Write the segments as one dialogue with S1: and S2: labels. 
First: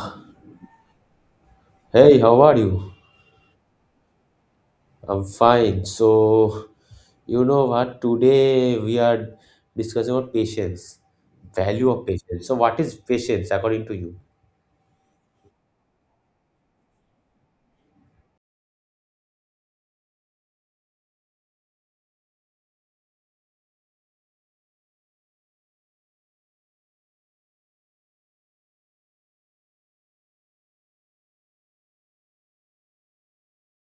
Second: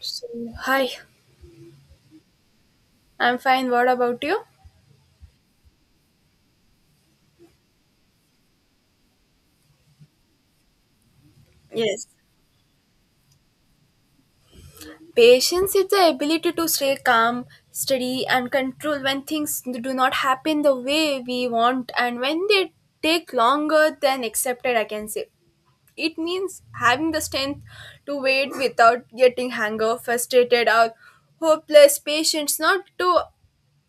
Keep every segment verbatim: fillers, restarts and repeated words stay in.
S1: So, hi,
S2: Hey, how are you?
S1: I'm fine. What about you?
S2: I'm fine. So, you know what? Today we are discussing about patience, value
S1: Yes.
S2: of patience. So, what is patience according to you?
S1: Patience is the ability to stay calm, steady, and control when things do not happen the way we want and when they take longer than accepted, I can say. It means having the strength to wait without getting anger, frustrated, or hopeless. Patience not to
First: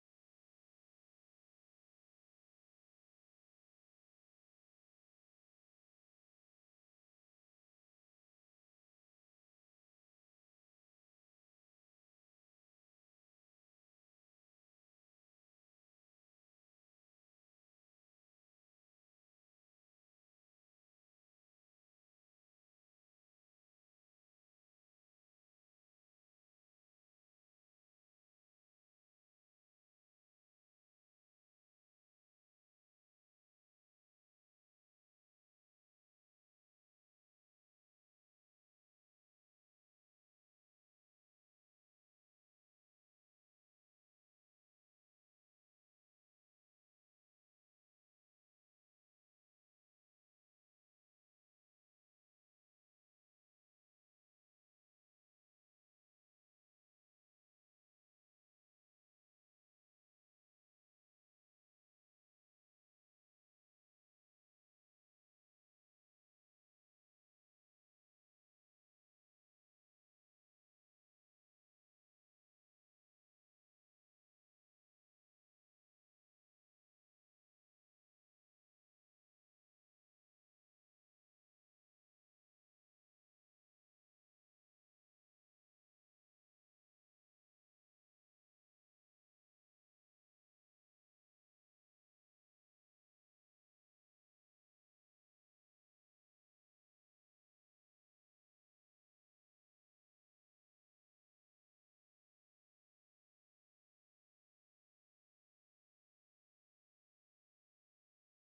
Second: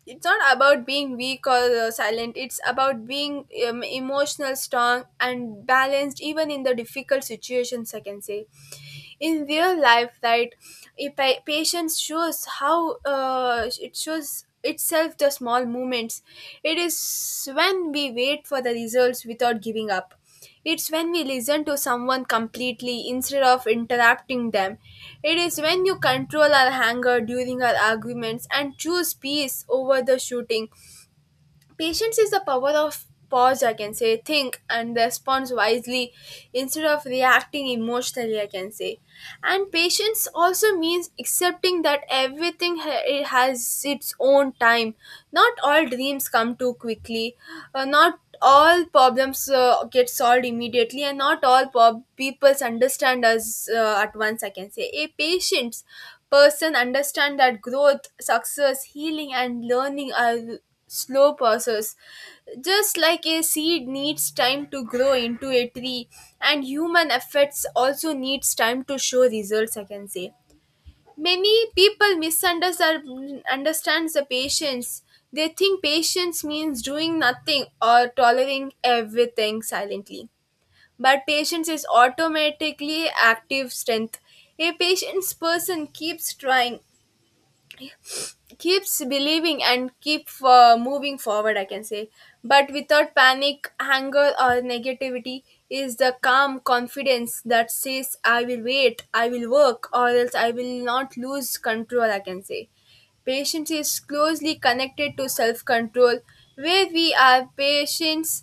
S1: It's not about being weak or uh, silent, it's about being um, emotional strong and balanced even in the difficult situations, I can say. In real life, right? if pa- Patience shows how, uh, it shows itself the small moments. It is when we wait for the results without giving up. It's when we listen to someone completely instead of interrupting them. It is when you control our anger during our arguments and choose peace over the shooting. Patience is the power of pause, I can say, think and respond wisely instead of reacting emotionally, I can say. And patience also means accepting that everything ha- it has its own time. Not all dreams come too quickly, uh, not all problems uh, get solved immediately, and not all po- peoples understand us uh, at once, I can say. A patient person understand that growth, success, healing, and learning are slow process, just like a seed needs time to grow into a tree, and human efforts also needs time to show results, I can say. Many people misunderstand the patience. They think patience means doing nothing or tolerating everything silently, but patience is automatically active strength. A patient person keeps trying, keeps believing, and keep uh, moving forward, I can say, but without panic anger or negativity. Is the calm confidence that says I will wait, I will work, or else I will not lose control, I can say. Patience is closely connected to self control. Where we are patients,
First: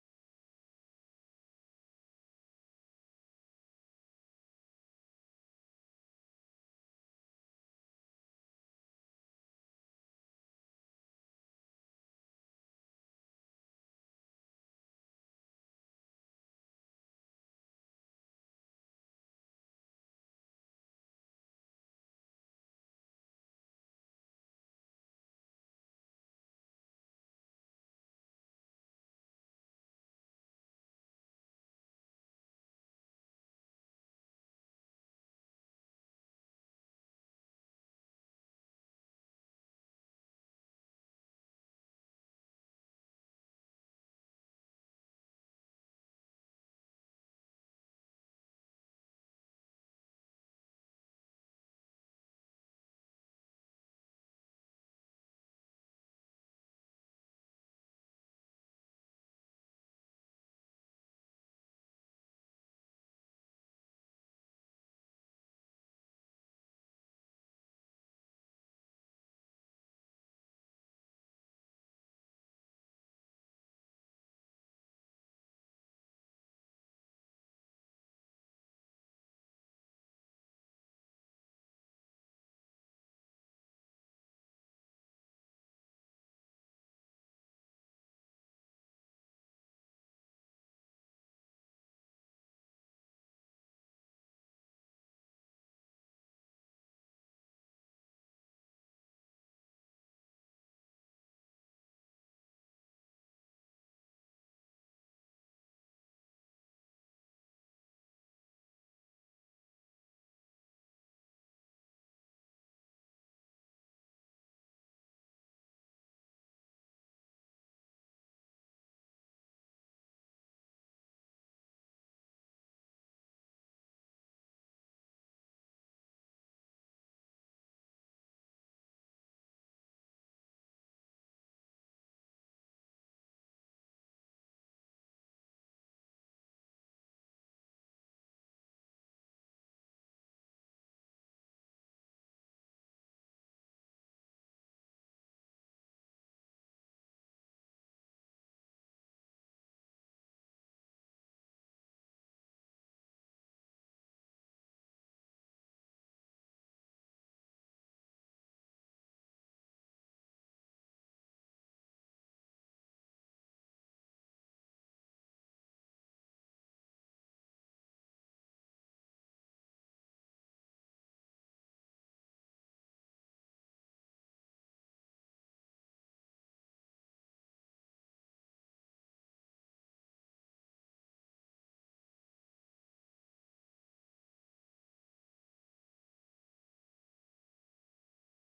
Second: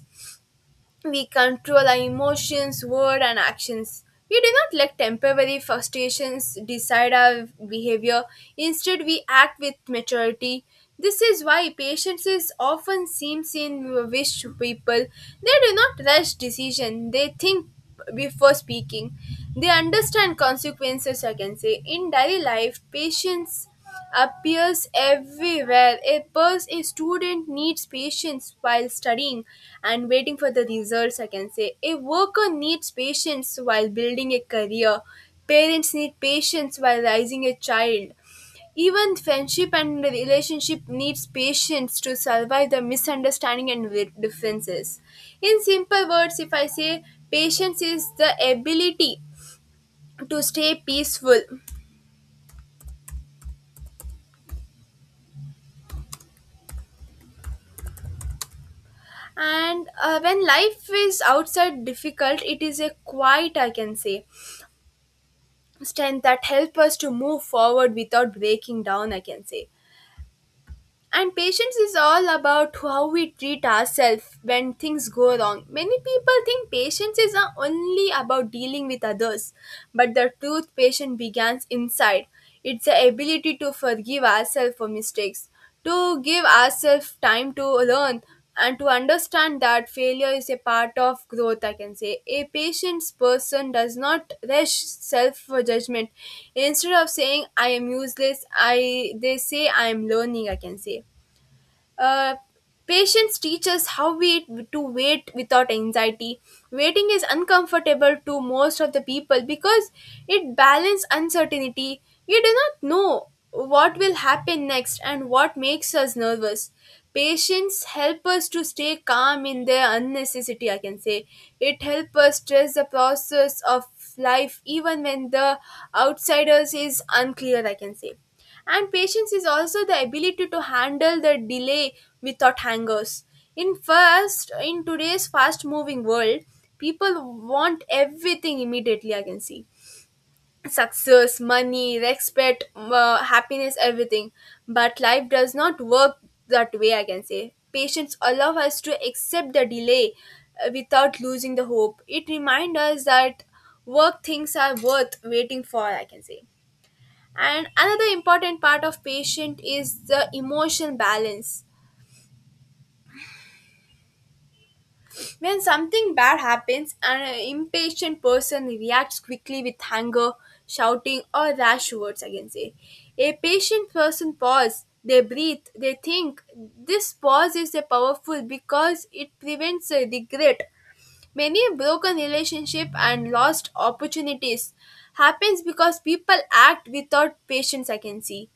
S1: we control our emotions, word, and actions. We do not let temporary frustrations decide our behavior. Instead, we act with maturity. This is why patience is often seen in wish people. They do not rush decision. They think before speaking. They understand consequences, I can say. In daily life, patience appears everywhere. A person a student needs patience while studying and waiting for the results, I can say. A worker needs patience while building a career. Parents need patience while raising a child. Even friendship and relationship needs patience to survive the misunderstanding and wi- differences. In simple words, if I say, patience is the ability to stay peaceful and, uh, when life is outside difficult, it is a quiet, I can say, strength that help us to move forward without breaking down, I can say. And patience is all about how we treat ourselves when things go wrong. Many people think patience is, uh, only about dealing with others, but the truth patience begins inside. It's the ability to forgive ourselves for mistakes, to give ourselves time to learn, and to understand that failure is a part of growth, I can say. A patient person does not rush self for judgment. Instead of saying I am useless, I they say I am learning, I can say. uh, Patience teaches how we to wait without anxiety. Waiting is uncomfortable to most of the people because it balances uncertainty. You do not know what will happen next and what makes us nervous. Patience helps us to stay calm in the unnecessity, I can say. It helps us stress the process of life even when the outsiders is unclear, I can say. And patience is also the ability to handle the delay without hangers. In first, in today's fast-moving world, people want everything immediately, I can see. Success, money, respect, uh, happiness, everything. But life does not work that way, I can say. Patience allow us to accept the delay uh, without losing the hope. It reminds us that work things are worth waiting for, I can say. And another important part of patient is the emotional balance. When something bad happens, an impatient person reacts quickly with anger, shouting, or rash words, I can say. A patient person pause, they breathe, they think. This pause is a powerful because it prevents a regret. Many broken relationship and lost opportunities happens because people act without patience, I can see.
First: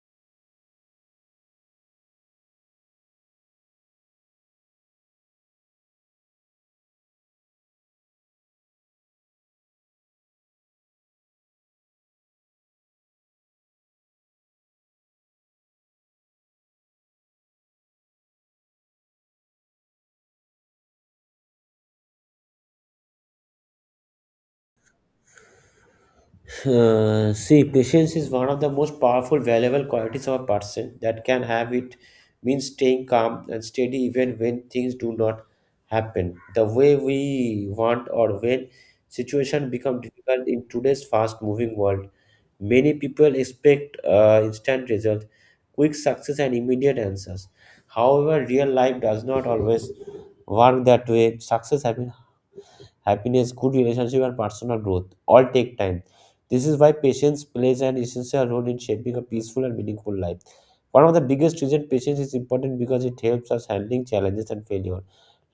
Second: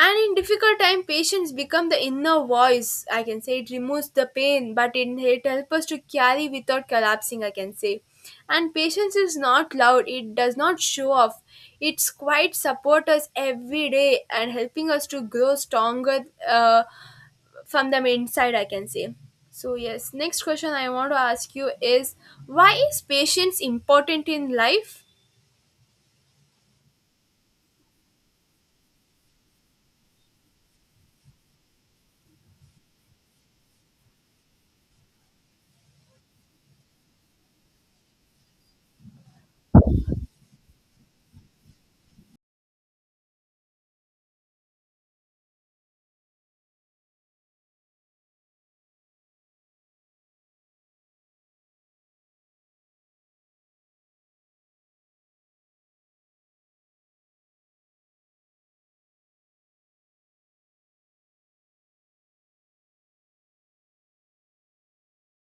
S1: And in difficult time, patience become the inner voice. I can say it removes the pain, but it, it helps us to carry without collapsing, I can say. And patience is not loud. It does not show off. It's quite support us every day and helping us to grow stronger uh, from the inside, I can say. So yes, next question I want to ask you is, why is patience important in life?
S2: Uh, see, patience is one of the most powerful, valuable qualities of a person that can have. It means staying calm and steady even when things do not happen the way we want or when situation become difficult in today's fast-moving world. Many people expect uh, instant result, quick success, and immediate answers. However, real life does not always work that way. Success happens happiness, good relationship, and personal growth all take time. This is why patience plays an essential role in shaping a peaceful and meaningful life. One of the biggest reasons patience is important because it helps us handling challenges and failure.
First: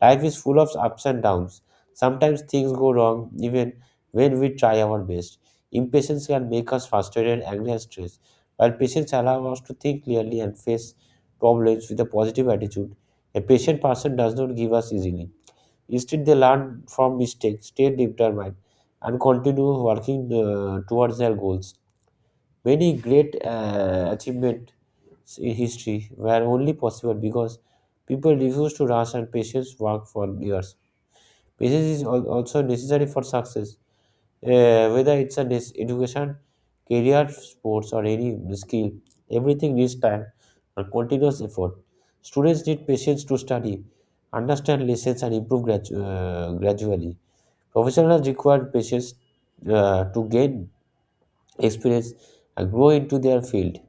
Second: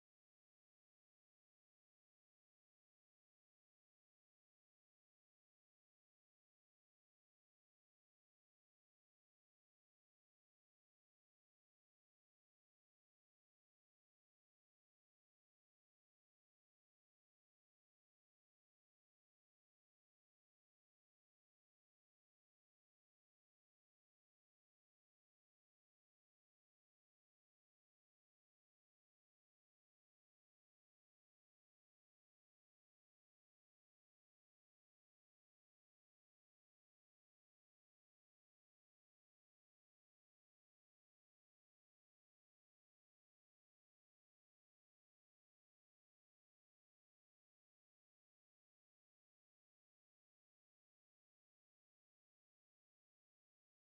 S2: Life is full of ups and downs. Sometimes things go wrong even when we try our best. Impatience can make us frustrated, angry, and stressed. While patience allows us to think clearly and face problems with a positive attitude, a patient person does not give us easily. Instead, they learn from mistakes, stay determined, and continue working uh, towards their goals. Many great uh, achievements in history were only possible because people refused to rush and patience work for years. Patience is al- also necessary for success, uh, whether it's an es- education, career, sports, or any skill. Everything needs time and continuous effort. Students need patience to study, understand lessons, and improve gradu- uh, gradually. Professionals require patience uh, to gain experience and grow into their field.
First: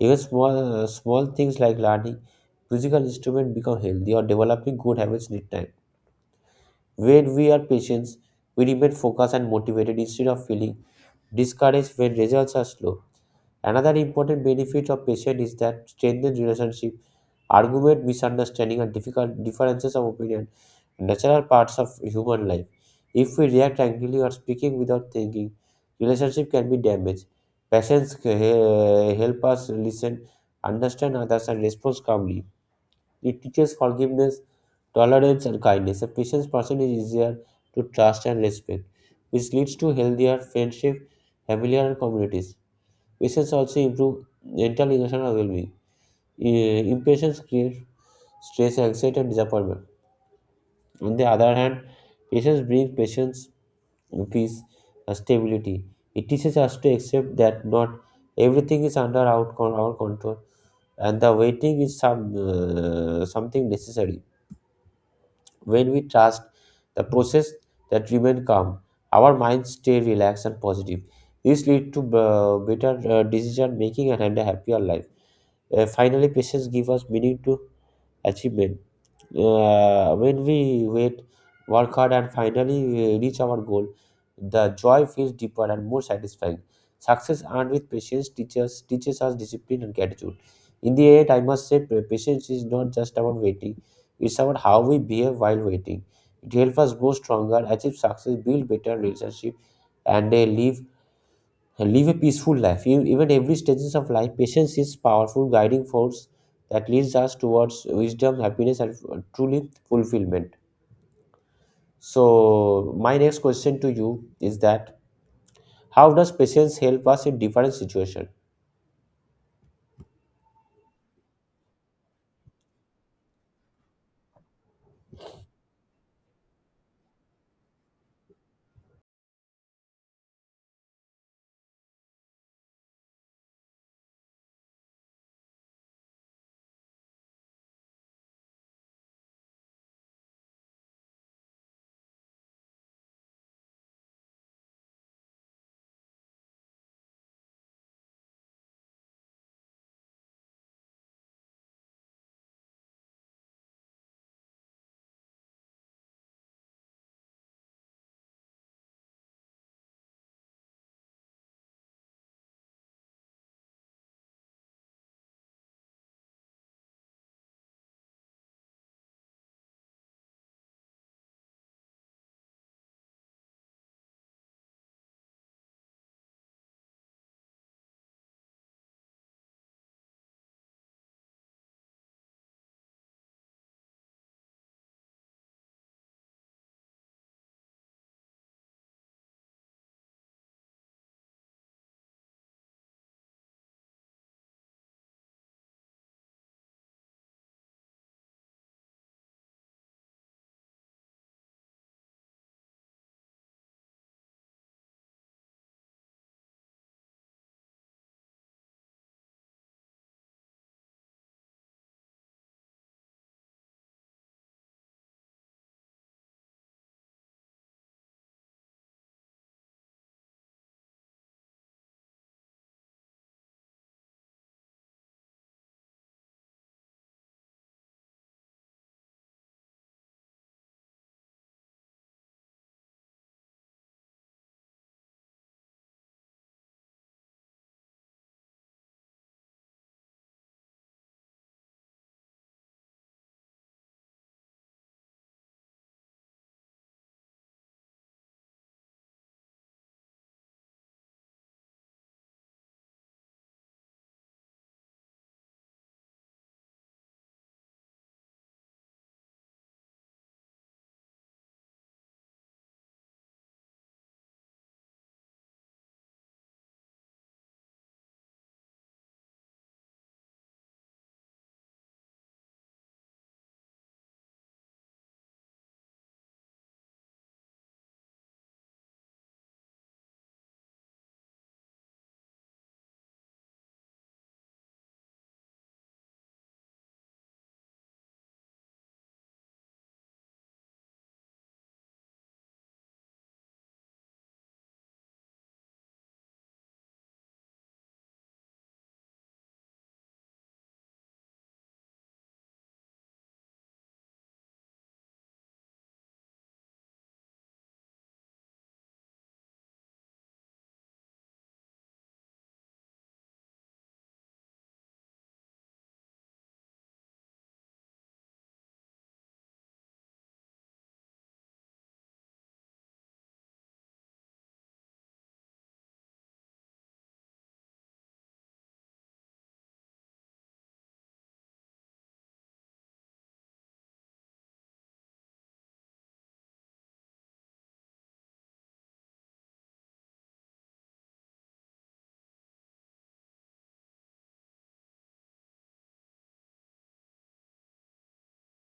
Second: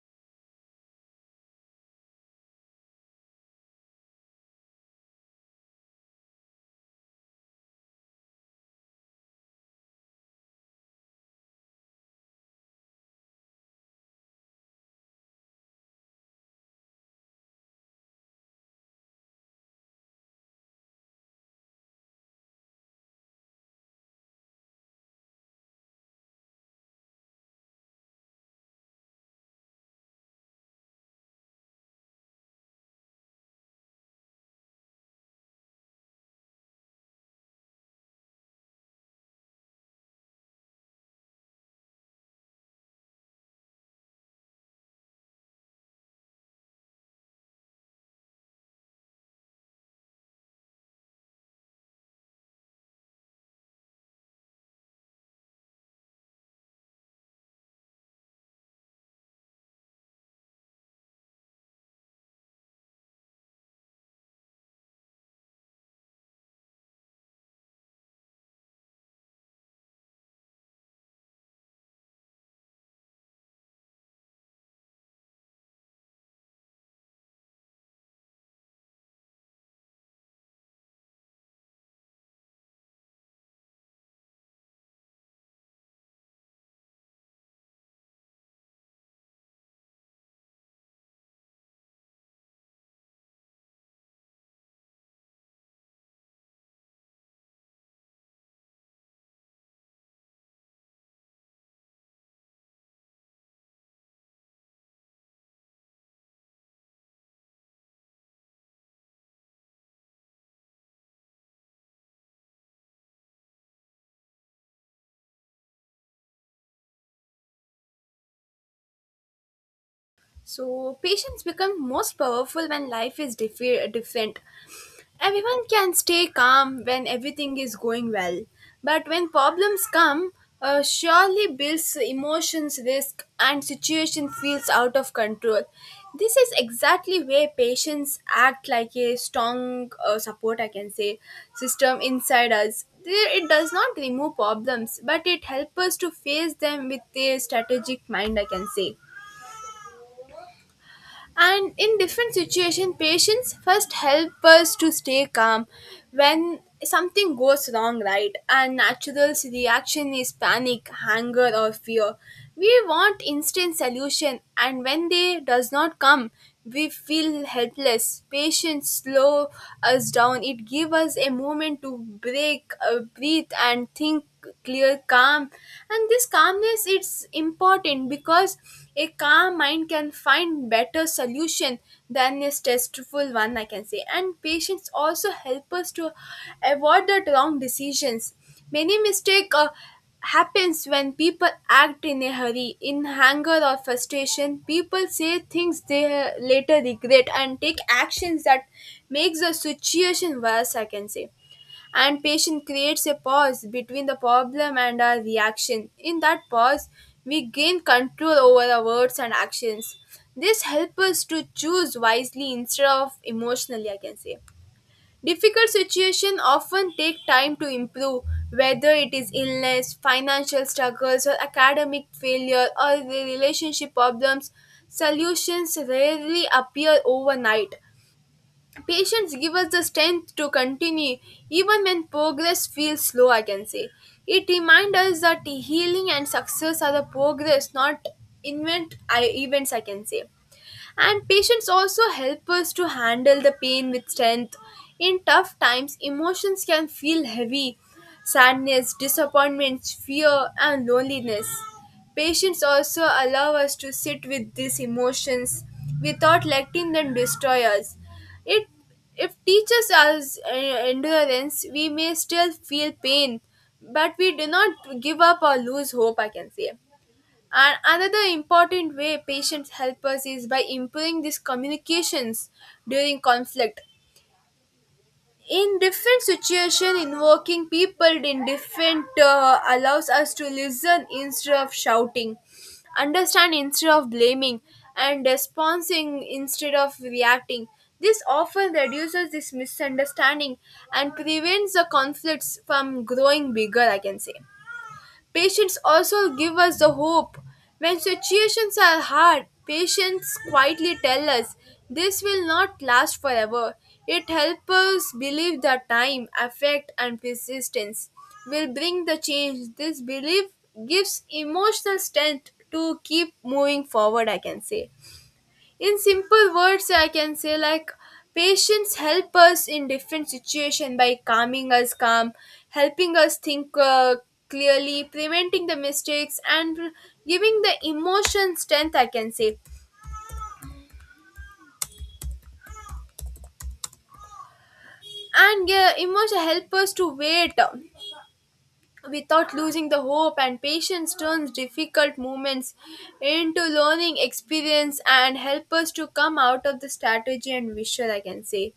S2: Even small, uh, small things like learning musical instrument become healthy or developing good habits need time. When we are patient, we remain focused and motivated instead of feeling discouraged when results are slow. Another important benefit of patience is that strengthens relationship, argument, misunderstanding, and difficult differences of opinion natural parts of human life. If we react angrily or speaking without thinking, relationship can be damaged. Patience uh, help us listen, understand others, and respond calmly. It teaches forgiveness, tolerance, and kindness. A patient person is easier to trust and respect, which leads to healthier friendship, familiar, and communities. Patience also improve mental emotional well-being. Uh, impatience creates stress, anxiety, and disappointment. On the other hand, patience brings patience, peace, and stability. It teaches us to accept that not everything is under our, con- our control and the waiting is some uh, something necessary. When we trust the process that remain calm, our minds stay relaxed and positive. This leads to uh, better uh, decision making and a happier life. Uh, finally, patience gives us meaning to achievement uh, when we wait, work hard, and finally uh, reach our goal, the joy feels deeper and more satisfying. Success earned with patience teaches teaches us discipline and gratitude. In the end, I must say, pa- patience is not just about waiting; it's about how we behave while waiting. It helps us grow stronger, achieve success, build better relationship, and uh, live live a peaceful life. In even every stages of life, patience is powerful guiding force that leads us towards wisdom, happiness, and uh, truly fulfillment. So, my next question to you is that how does patience help us in different situation?
S1: So, patience becomes most powerful when life is diffi- different. Everyone can stay calm when everything is going well, but when problems come, uh, surely builds emotions, risk, and situation feels out of control. This is exactly where patients act like a strong uh, support, I can say, system inside us. There- It does not remove problems, but it helps us to face them with a strategic mind, I can say. And in different situations, patience first help us to stay calm when something goes wrong, right? And natural reaction is panic, anger, or fear. We want instant solution, and when they does not come, we feel helpless. Patience slow us down. It give us a moment to break, uh, breathe, and think clear, calm. And this calmness it's important because a calm mind can find better solution than a stressful one, I can say. And patience also help us to avoid the wrong decisions. Many mistake uh, happens when people act in a hurry, in anger or frustration. People say things they uh, later regret and take actions that makes the situation worse, I can say. And patience creates a pause between the problem and our reaction. In that pause, we gain control over our words and actions. This helps us to choose wisely instead of emotionally, I can say. Difficult situations often take time to improve, whether it is illness, financial struggles, or academic failure, or the relationship problems. Solutions rarely appear overnight. Patience gives us the strength to continue even when progress feels slow, I can say. It reminds us that healing and success are the progress, not invent I- events, I can say. And patience also help us to handle the pain with strength. In tough times, emotions can feel heavy sadness, disappointment, fear, and loneliness. Patience also allow us to sit with these emotions without letting them destroy us. It if teaches us uh, endurance, we may still feel pain, but we do not give up or lose hope, I can say. And another important way patients help us is by improving these communications during conflict. In different situation, invoking people in different, uh, allows us to listen instead of shouting, understand instead of blaming, and responding instead of reacting. This often reduces this misunderstanding and prevents the conflicts from growing bigger, I can say. Patience also give us the hope. When situations are hard, patience quietly tell us this will not last forever. It helps us believe that time, effort, and persistence will bring the change. This belief gives emotional strength to keep moving forward, I can say. In simple words, I can say like, patience help us in different situation by calming us calm, helping us think uh, clearly, preventing the mistakes, and giving the emotion strength, I can say. And uh, emotion help us to wait without losing the hope, and patience turns difficult moments into learning experience and help us to come out of the strategy and visual, I can say.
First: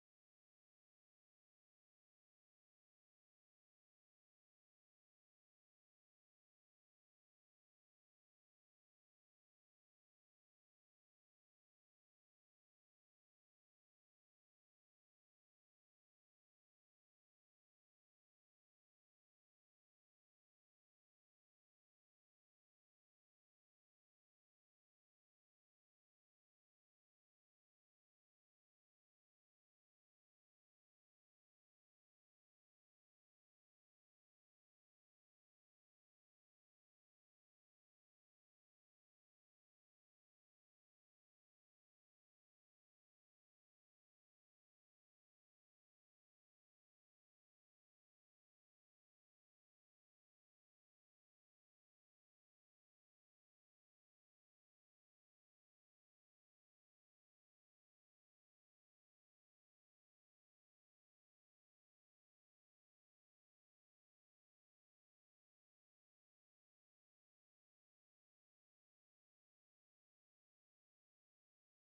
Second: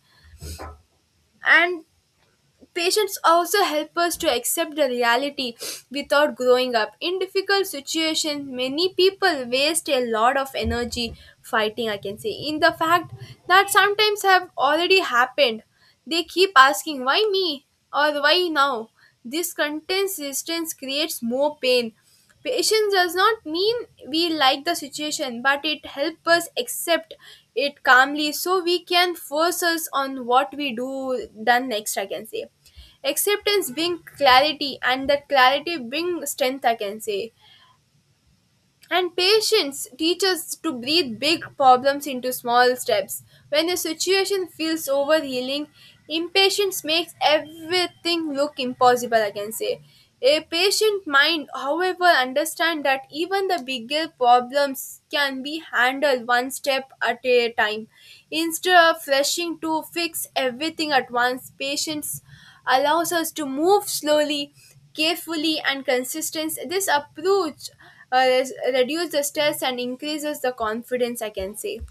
S1: And patience also help us to accept the reality without growing up. In difficult situations, many people waste a lot of energy fighting, I can say. In the fact that sometimes have already happened, they keep asking, why me? Or why now? This constant resistance creates more pain. Patience does not mean we like the situation, but it helps us accept it calmly so we can force us on what we do done next, I can say. Acceptance bring clarity and that clarity bring strength, I can say. And patience teaches to breathe big problems into small steps. When the situation feels overwhelming, impatience makes everything look impossible, I can say. A patient mind, however, understands that even the bigger problems can be handled one step at a time. Instead of rushing to fix everything at once, patience allows us to move slowly, carefully, and consistently. This approach uh, res- reduce the stress and increases the confidence I can say.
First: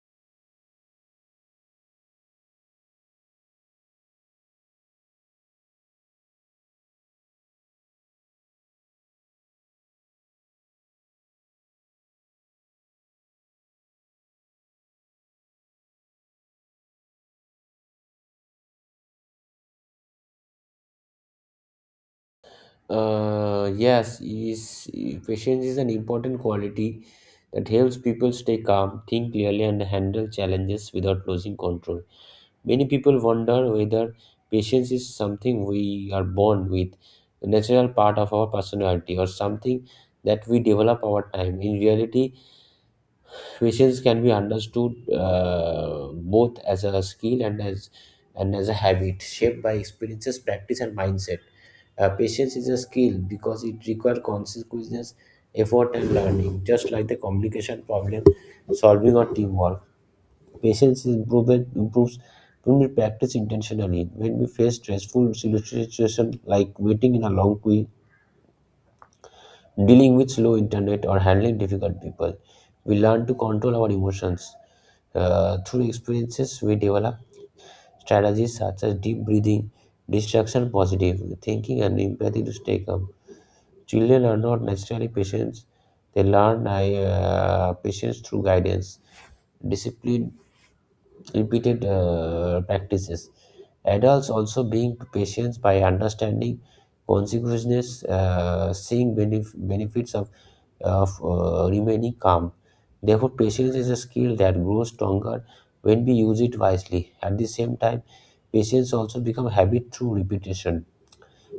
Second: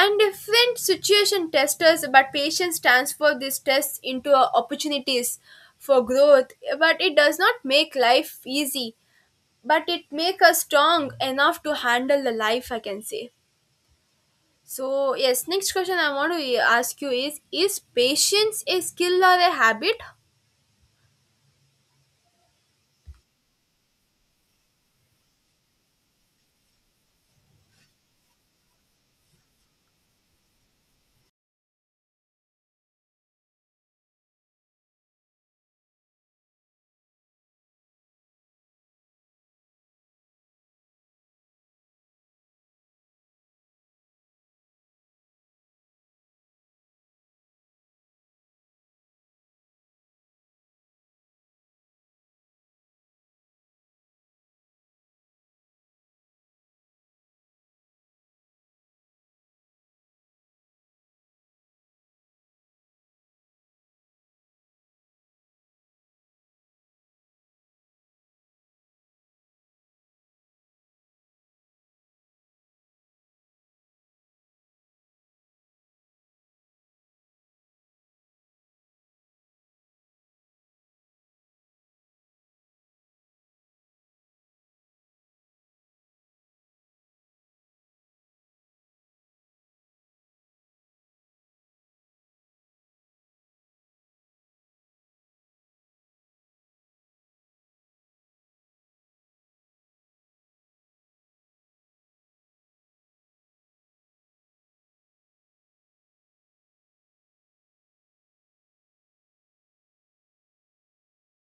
S1: And different situation testers but patients transfer this stress into uh, opportunities for growth, but it does not make life easy, but it make us strong enough to handle the life I can say. So yes, next question I want to ask you is is patience a skill or a habit?
S2: Uh, yes, is patience is an important quality that helps people stay calm, think clearly, and handle challenges without losing control. Many people wonder whether patience is something we are born with, a natural part of our personality, or something that we develop over time. In reality, patience can be understood uh, both as a skill and as and as a habit shaped by experiences, practice, and mindset. Uh, patience is a skill because it requires consequence, effort, and learning, just like the communication problem solving or teamwork. Patience is improvement improves when we practice intentionally. When we face stressful situations like waiting in a long queue, dealing with slow internet, or handling difficult people, we learn to control our emotions. Uh, through experiences, we develop strategies such as deep breathing, distraction positive thinking, and empathy to stay calm. Children are not naturally patient; they learn uh, patience through guidance discipline repeated uh, practices. Adults also being patient by understanding consequences, uh, seeing benef- benefits of, of uh, remaining calm. Therefore, patience is a skill that grows stronger when we use it wisely. At the same time, patience also becomes habit through repetition.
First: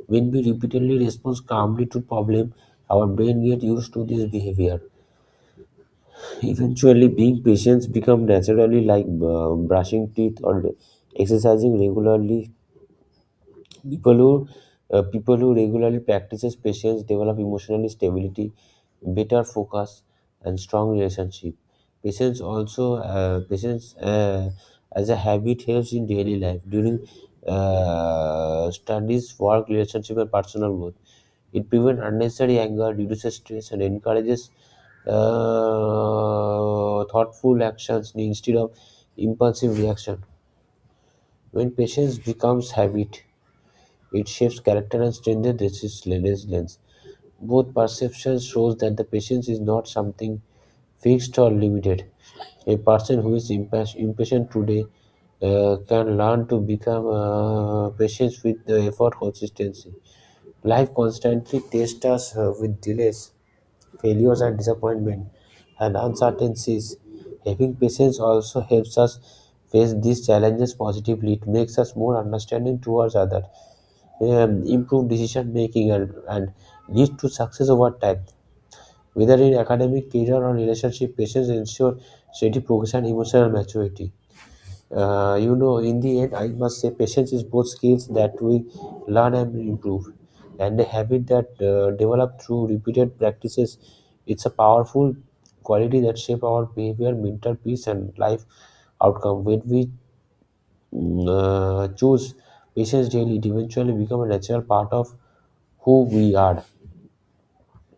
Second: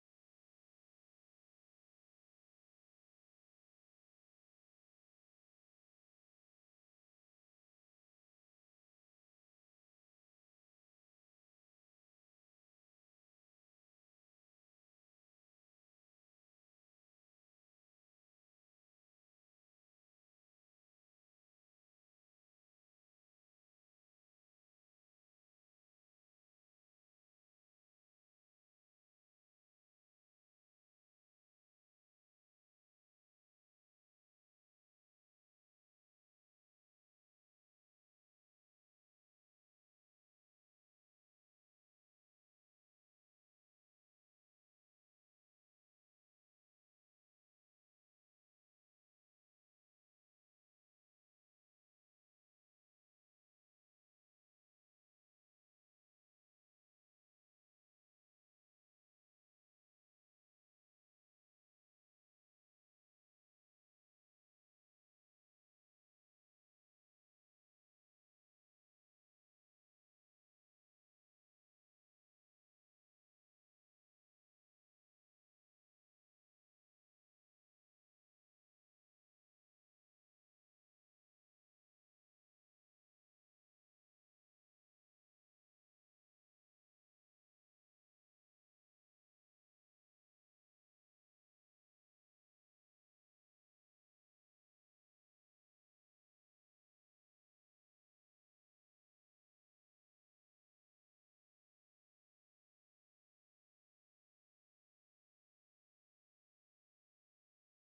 S2: When we repeatedly respond calmly to problem, our brain gets used to this behavior. Eventually, being patient become naturally like uh, brushing teeth or exercising regularly. People who uh, people who regularly practices patience develop emotional stability better focus, and strong relationship. Patience also uh, patience uh, as a habit helps in daily life during uh, studies, work, relationship, and personal growth. It prevents unnecessary anger, reduces stress, and encourages uh, thoughtful actions instead of impulsive reaction. When patience becomes habit, it shapes character and strengthens resilience. Both perceptions shows that the patience is not something fixed or limited. A person who is impas- impatient today uh, can learn to become uh, patient with the effort consistency. Life constantly tests us uh, with delays, failures, and disappointment, and uncertainties. Having patience also helps us face these challenges positively. It makes us more understanding towards others, um, improve decision making, and, and leads to success over time whether in academic, career, or relationship, patience ensure steady progress and emotional maturity. Uh, you know, in the end, I must say, patience is both skills that we learn and improve, and a habit that uh, developed through repeated practices. It's a powerful quality that shape our behavior, mental peace, and life outcome. When we mm, uh, choose patience daily, it eventually become a natural part of who we are.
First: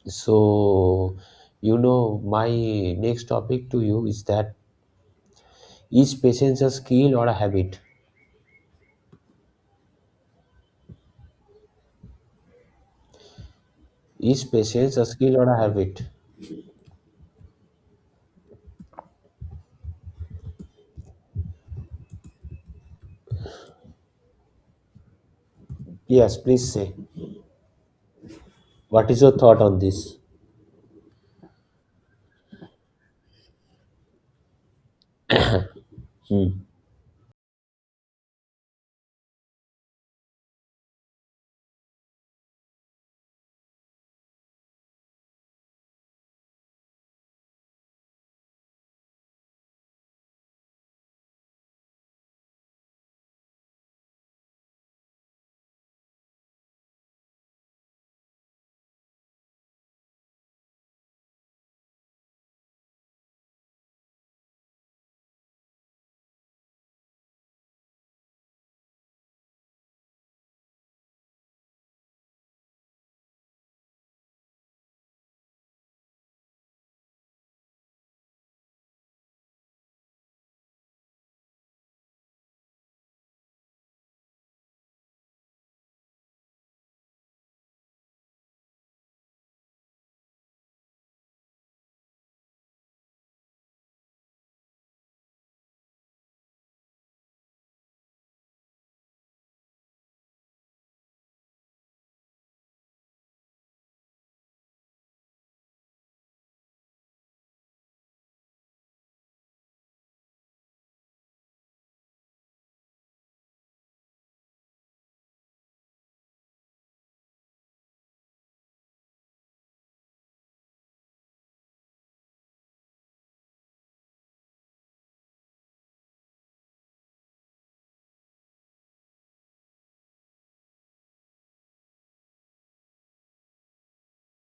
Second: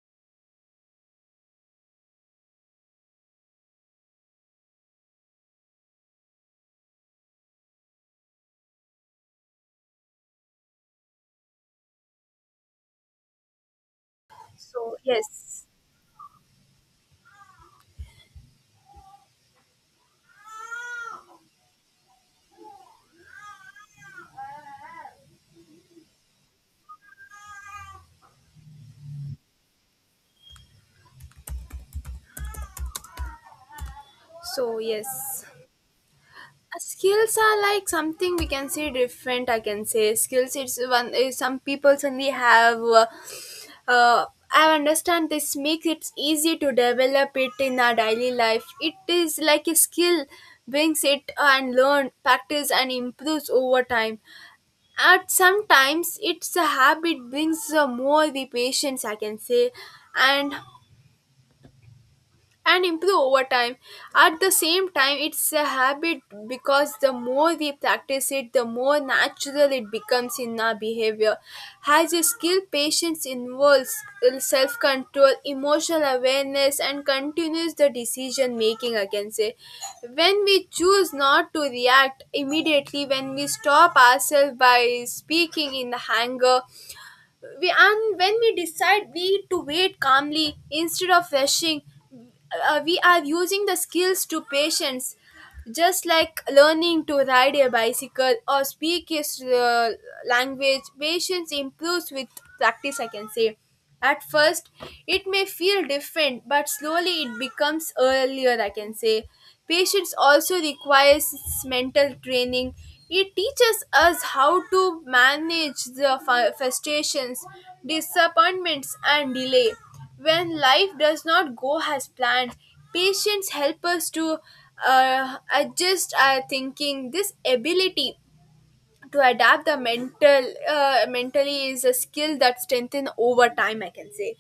S2: So, you know, my next topic to you is that is patience a skill or a habit? Is
S1: so
S2: patience a skill or a
S1: yes
S2: habit? Yes, please say. What is your thought on this?
S1: so yes Uh, skills are like something we can say different I can say, skills it's one is some people suddenly have uh, uh, I understand this makes it easy to develop it in our daily life. It is like a skill brings it and learn practice and improves over time. At sometimes it's a habit brings uh, more the patience I can say, and and improve over time. At the same time, it's a habit because the more we practice it, the more natural it becomes in our behavior. As a skill, patience involves self control, emotional awareness, and continues the decision making, I can say. When we choose not to react immediately, when we stop ourselves by speaking in the anger, we and when we decide we to wait calmly instead of rushing, uh, we are using the skills to patience. Just like learning to ride a bicycle or speak a s- uh, language, patience improves with practice I can say. At first it may feel different, but slowly it becomes earlier I can say. Patience also requires mental training. It teaches us how to manage the fu- frustrations, disappointments, and delay. When life does not go as planned, patience helps us to uh, adjust our thinking. This ability to adapt the mental uh, mentally is a skill that strengthens over time I can say.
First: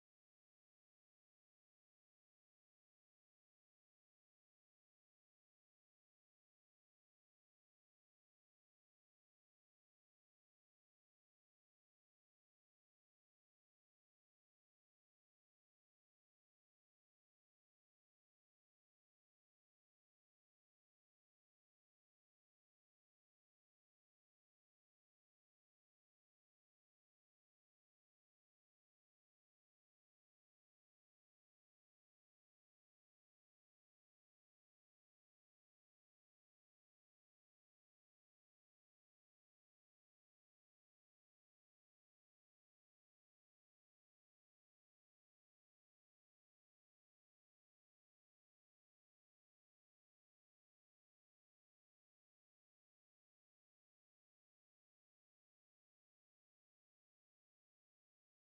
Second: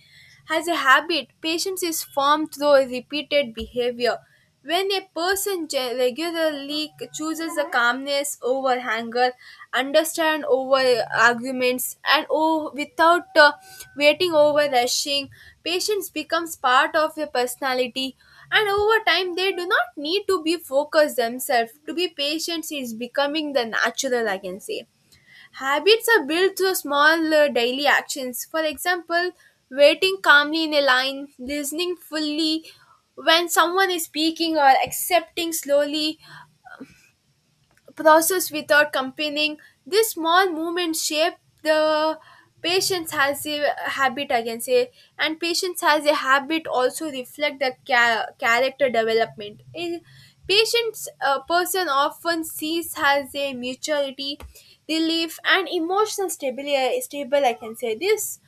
S1: As a habit, patience is formed through repeated behavior. When a person ge- regularly chooses the calmness over anger, understand over arguments, and oh without uh, waiting over rushing, patience becomes part of a personality, and over time, they do not need to be focused themselves. To be patient is becoming the natural, I can say. Habits are built through small uh, daily actions. For example, waiting calmly in a line, listening fully when someone is speaking, or accepting slowly process without complaining. This small movement shape the patients has a habit I can say, and patients has a habit also reflect the ca- character development. In patients, a person often sees has a maturity, relief and emotional stability stable I can say this.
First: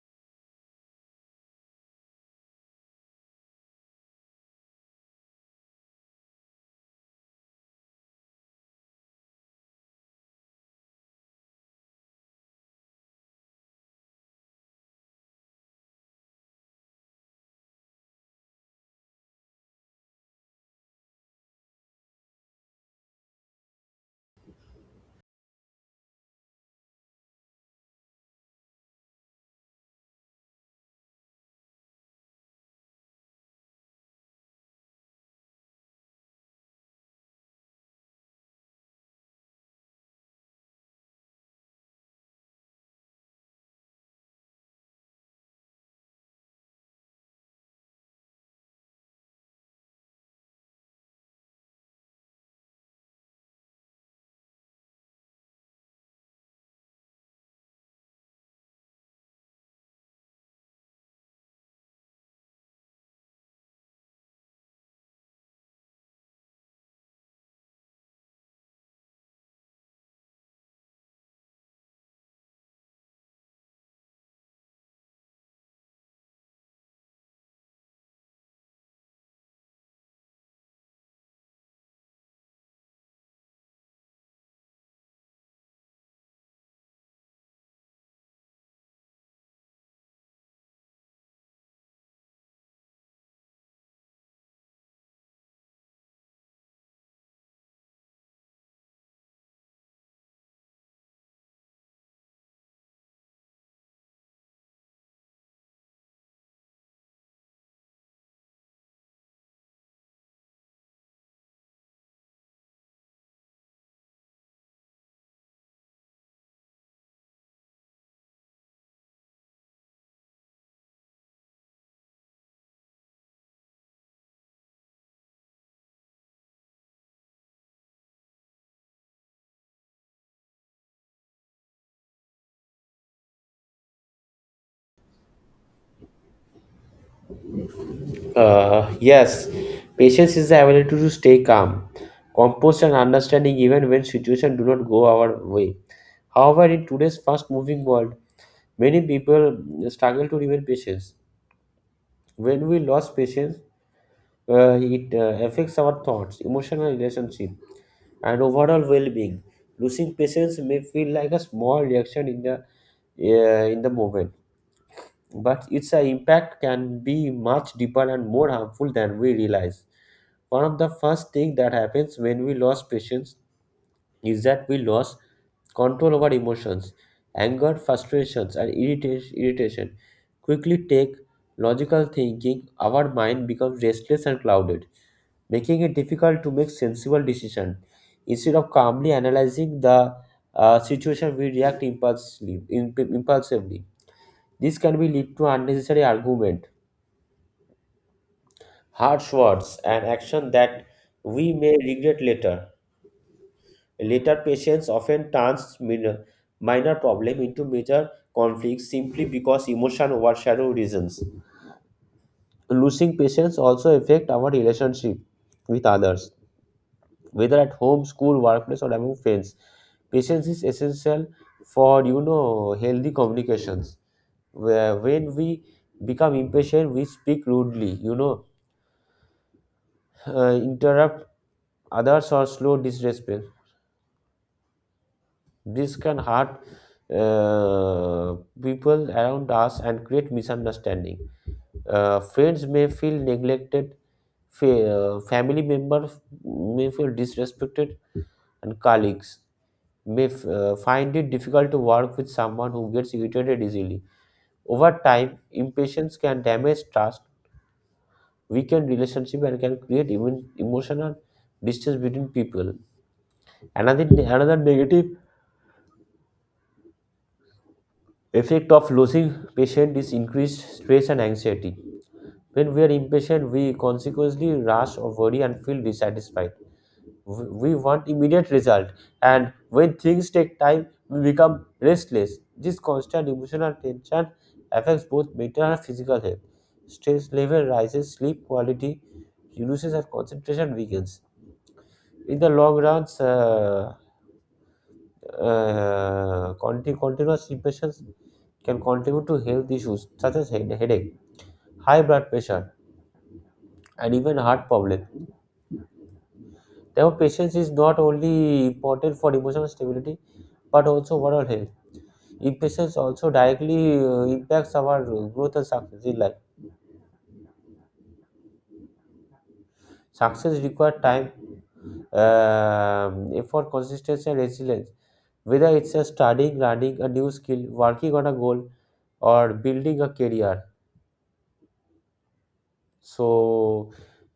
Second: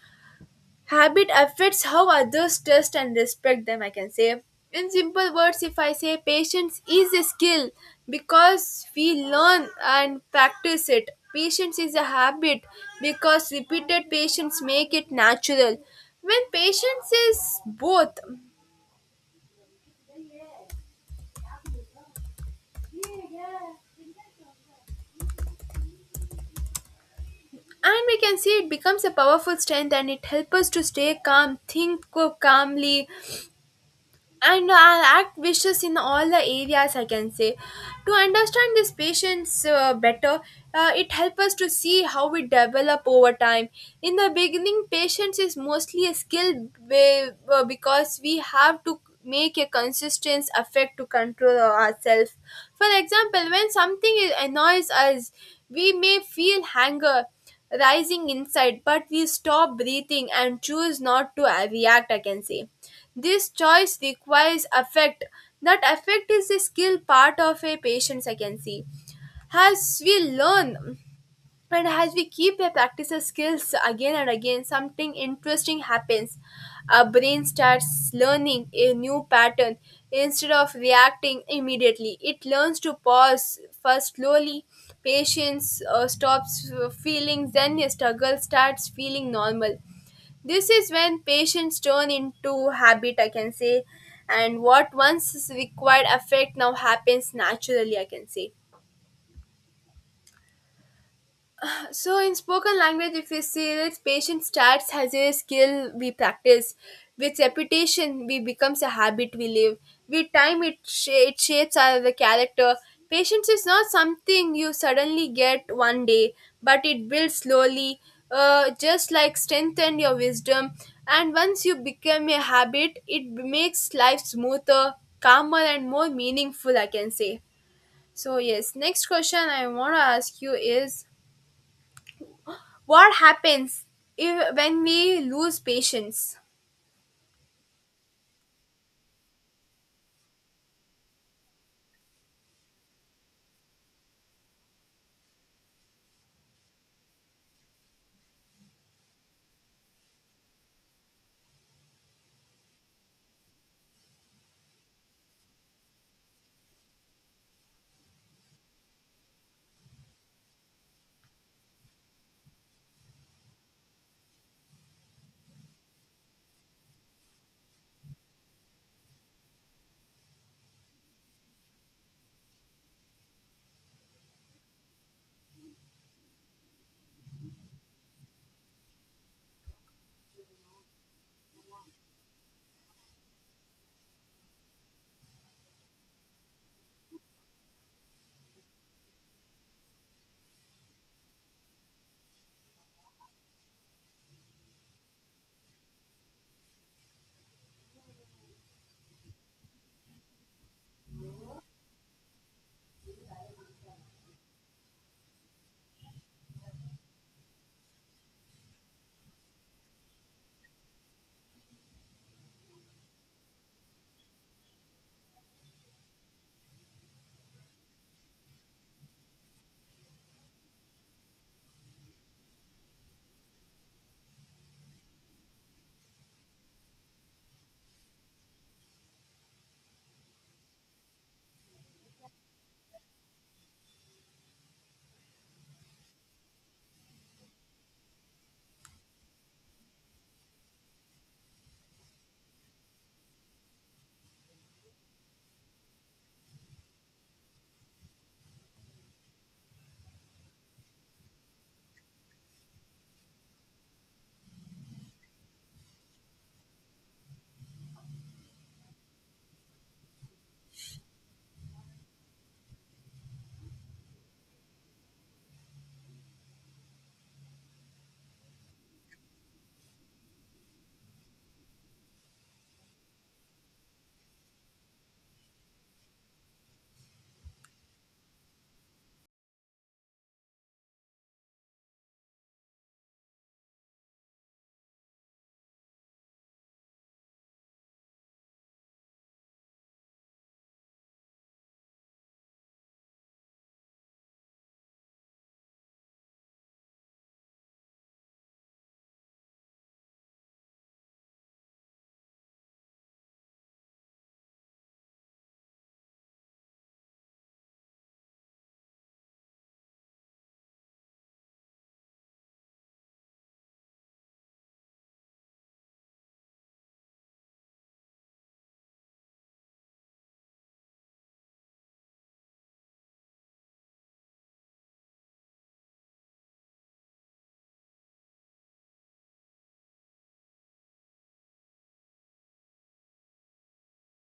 S1: Habit affects how others trust and respect them, I can say. In simple words, if I say patience is a skill because we learn and practice it. Patience is a habit because repeated patience make it natural. When patience is both, and we can see it becomes a powerful strength, and it helps us to stay calm, think co- calmly, and uh, act vicious in all the areas I can say. To understand these patients uh, better, uh, it helps us to see how we develop over time. In the beginning, patience is mostly a skill be- uh, because we have to make a consistent effect to control ourselves. For example, when something annoys us, we may feel anger rising inside, but we stop breathing and choose not to uh, react, I can say. This choice requires affect. That affect is a skill part of a patience, I can see. As we learn and as we keep a practice skills again and again, something interesting happens. Our brain starts learning a new pattern instead of reacting immediately. It learns to pause first slowly. Patience uh, stops uh, feeling, then a struggle starts feeling normal. This is when patience turn into habit, I can say, and what once is required effect now happens naturally, I can say. So in spoken language, if we see it, patient starts as a skill we practice. With repetition, we becomes a habit we live. With time, it, sh- it shapes our character. Patience is not something you suddenly get one day, but it builds slowly, uh, just like strength and your wisdom. And once you become a habit, it makes life smoother, calmer, and more meaningful, I can say. So yes, next question I want to ask you is, what happens if, when we lose patience?
S2: Uh, yes, patience is the ability to stay calm, composed, and understanding even when situations do not go our way. However, in today's fast-moving world, many people struggle to remain patient. When we lose patience, uh, it uh, affects our thoughts, emotional relationship, and overall well-being. Losing patience may feel like a small reaction in the uh, in the moment, but its uh, impact can be much deeper and more harmful than we realize. One of the first things that happens when we lose patience is that we lose control over emotions. Anger, frustrations, and irrita- irritation quickly take logical thinking. Our mind becomes restless and clouded making it difficult to make sensible decision. Instead of calmly analyzing the uh, situation, we react impulsively. imp- impulsively. This can be lead to unnecessary argument, harsh words, and action that we may regret later. Later, patients often turns minor, minor problem into major conflicts simply because emotion overshadow reasons. Losing patience also affect our relationship with others, whether at home school workplace or among friends. Patience is essential for, you know, healthy communications where when we become impatient, we speak rudely, you know, uh, interrupt others or slow disrespect. This can hurt uh, people around us and create misunderstanding. Uh, friends may feel neglected, fa- uh, family members may feel disrespected, and colleagues may uh, find it difficult to work with someone who gets irritated easily. Over time, impatience can damage trust, weaken relationship, and can create even emotional distance between people. Another another negative effect of losing patience is increased stress and anxiety. When we are impatient, we consequently rush or worry and feel dissatisfied. We want immediate result, and when things take time, we become restless. This constant emotional tension affects both mental and physical health. Stress level rises, sleep quality reduces, and concentration weakens. In the long run, uh, uh, conti- continuous impressions can contribute to health issues such as head- headache, high blood pressure, and even heart problems. Therefore, patience is not only important for emotional stability but also overall health. Impatience also directly uh, impacts our growth and success in life. Success requires time, um, effort, consistency, and resilience. Whether it's a studying, learning a new skill, working on a goal, or building a career. So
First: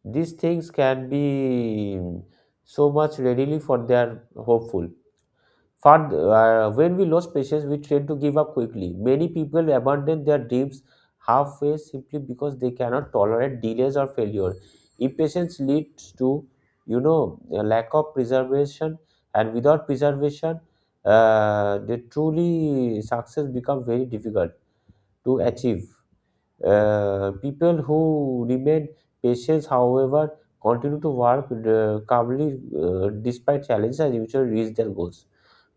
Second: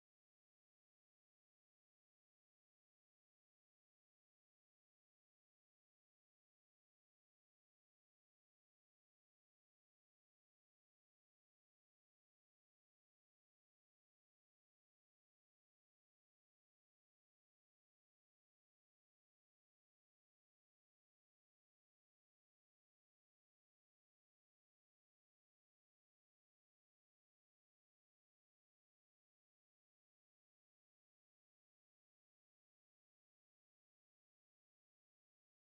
S2: these things can be so much readily for their hopeful. For uh, When we lose patience, we tend to give up quickly. Many people abandon their dreams halfway simply because they cannot tolerate delays or failure. Impatience leads to, you know, a lack of preservation, and without preservation, uh, the truly success becomes very difficult to achieve. Uh, people who remain patient, however, continue to work uh, calmly uh, despite challenges and eventually reach their goals.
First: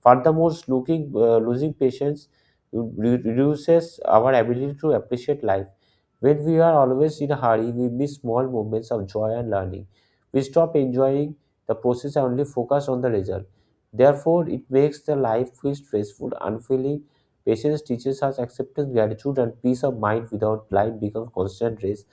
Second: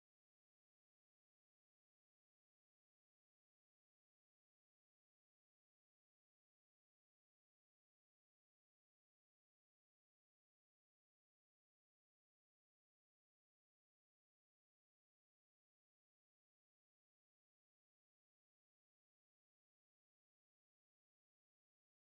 S2: Furthermore, looking, uh, losing patience re- reduces our ability to appreciate life. When we are always in a hurry, we miss small moments of joy and learning. We stop enjoying the process and only focus on the result. Therefore, it makes the life feel stressful, unfulfilling. Patience teaches us acceptance, gratitude, and peace of mind without life becomes constant race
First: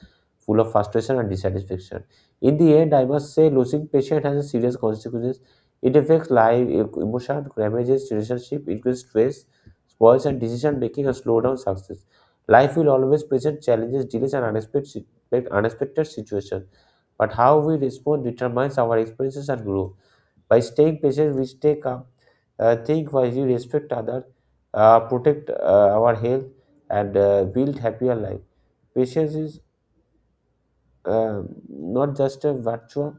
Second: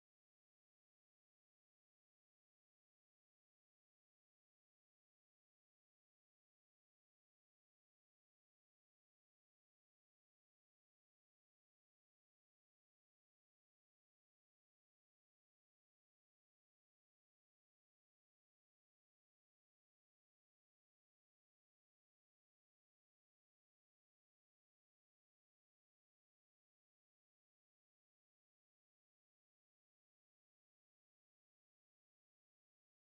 S2: full of frustration and dissatisfaction. In the end, I must say losing patience has a serious consequences. It affects life, e- emotion, damages relationship, increases stress, spoils and decision making, and slow down success. Life will always present challenges, delays, and unexpected, unexpected situations, but how we respond determines our experiences and growth. By staying patient we stay calm, uh, think wisely, respect others, uh, protect uh, our health, and uh, build happier life. Patience is uh, not just a virtue,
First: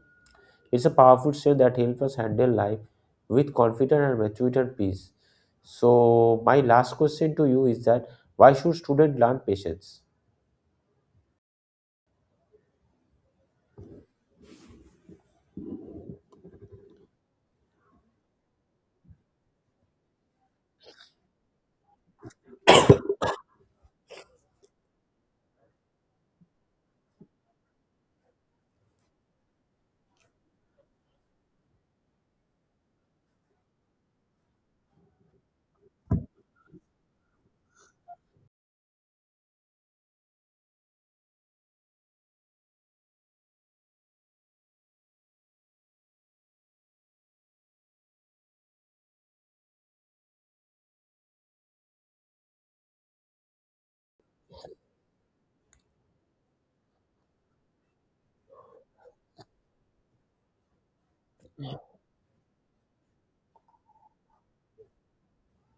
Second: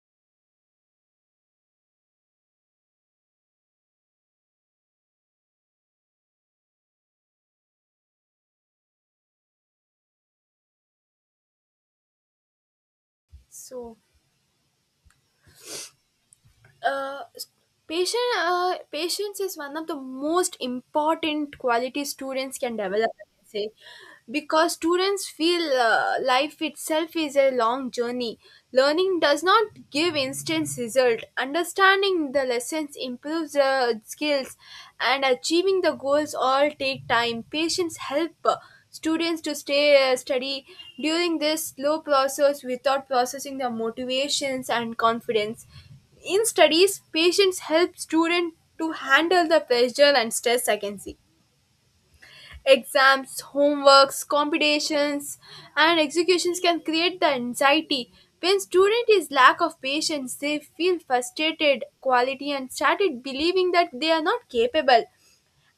S2: it's a powerful strength that helps us handle life with confidence and maturity and peace. So, my last question to you is that why should students learn patience?
S1: So uh, patient uh, patience is one of the most important qualities students can develop I would say, because students feel uh, life itself is a long journey. Learning does not give instant result, understanding the lessons improves the skills, and achieving the goals all take time. Patience help uh, students to stay uh, study during this slow process without processing their motivations and confidence. In studies, patience help students to handle the pressure and stress I can see. Exams, homeworks, competitions, and executions can create the anxiety. When student is lack of patience, they feel frustrated quality and started believing that they are not capable.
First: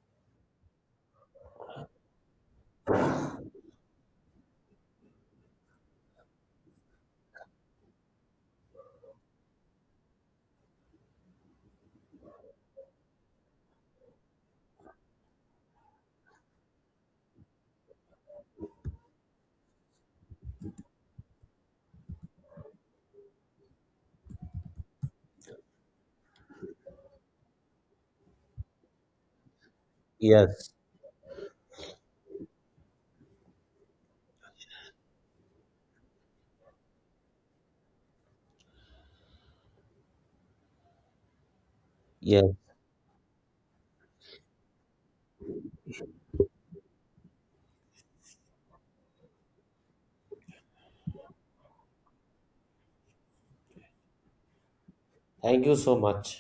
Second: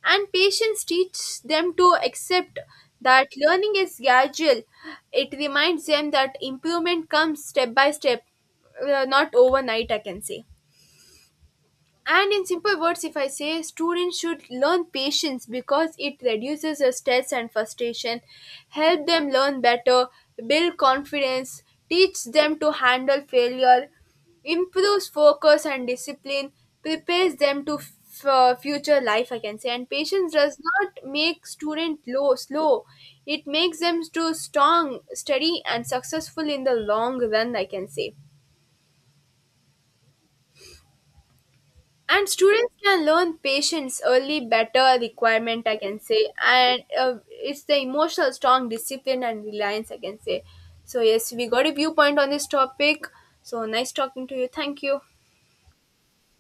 S1: And patience teach them to accept that learning is gradual. It reminds them that improvement comes step by step, uh, not overnight, I can say. And in simple words, if I say students should learn patience because it reduces the stress and frustration, help them learn better, build confidence, teach them to handle failure, improves focus and discipline, prepares them to f- uh, future life, I can say. And patience does
S2: Yes.
S1: not make student low slow; it makes them to strong, steady, and successful in the long run, I can say. And
S2: Yes.
S1: students can learn patience early better requirement I can say, and uh, it's the emotional strong discipline and reliance I can say. So yes, we got a viewpoint on this topic. So nice talking to you, thank you.
S2: Thank you so much.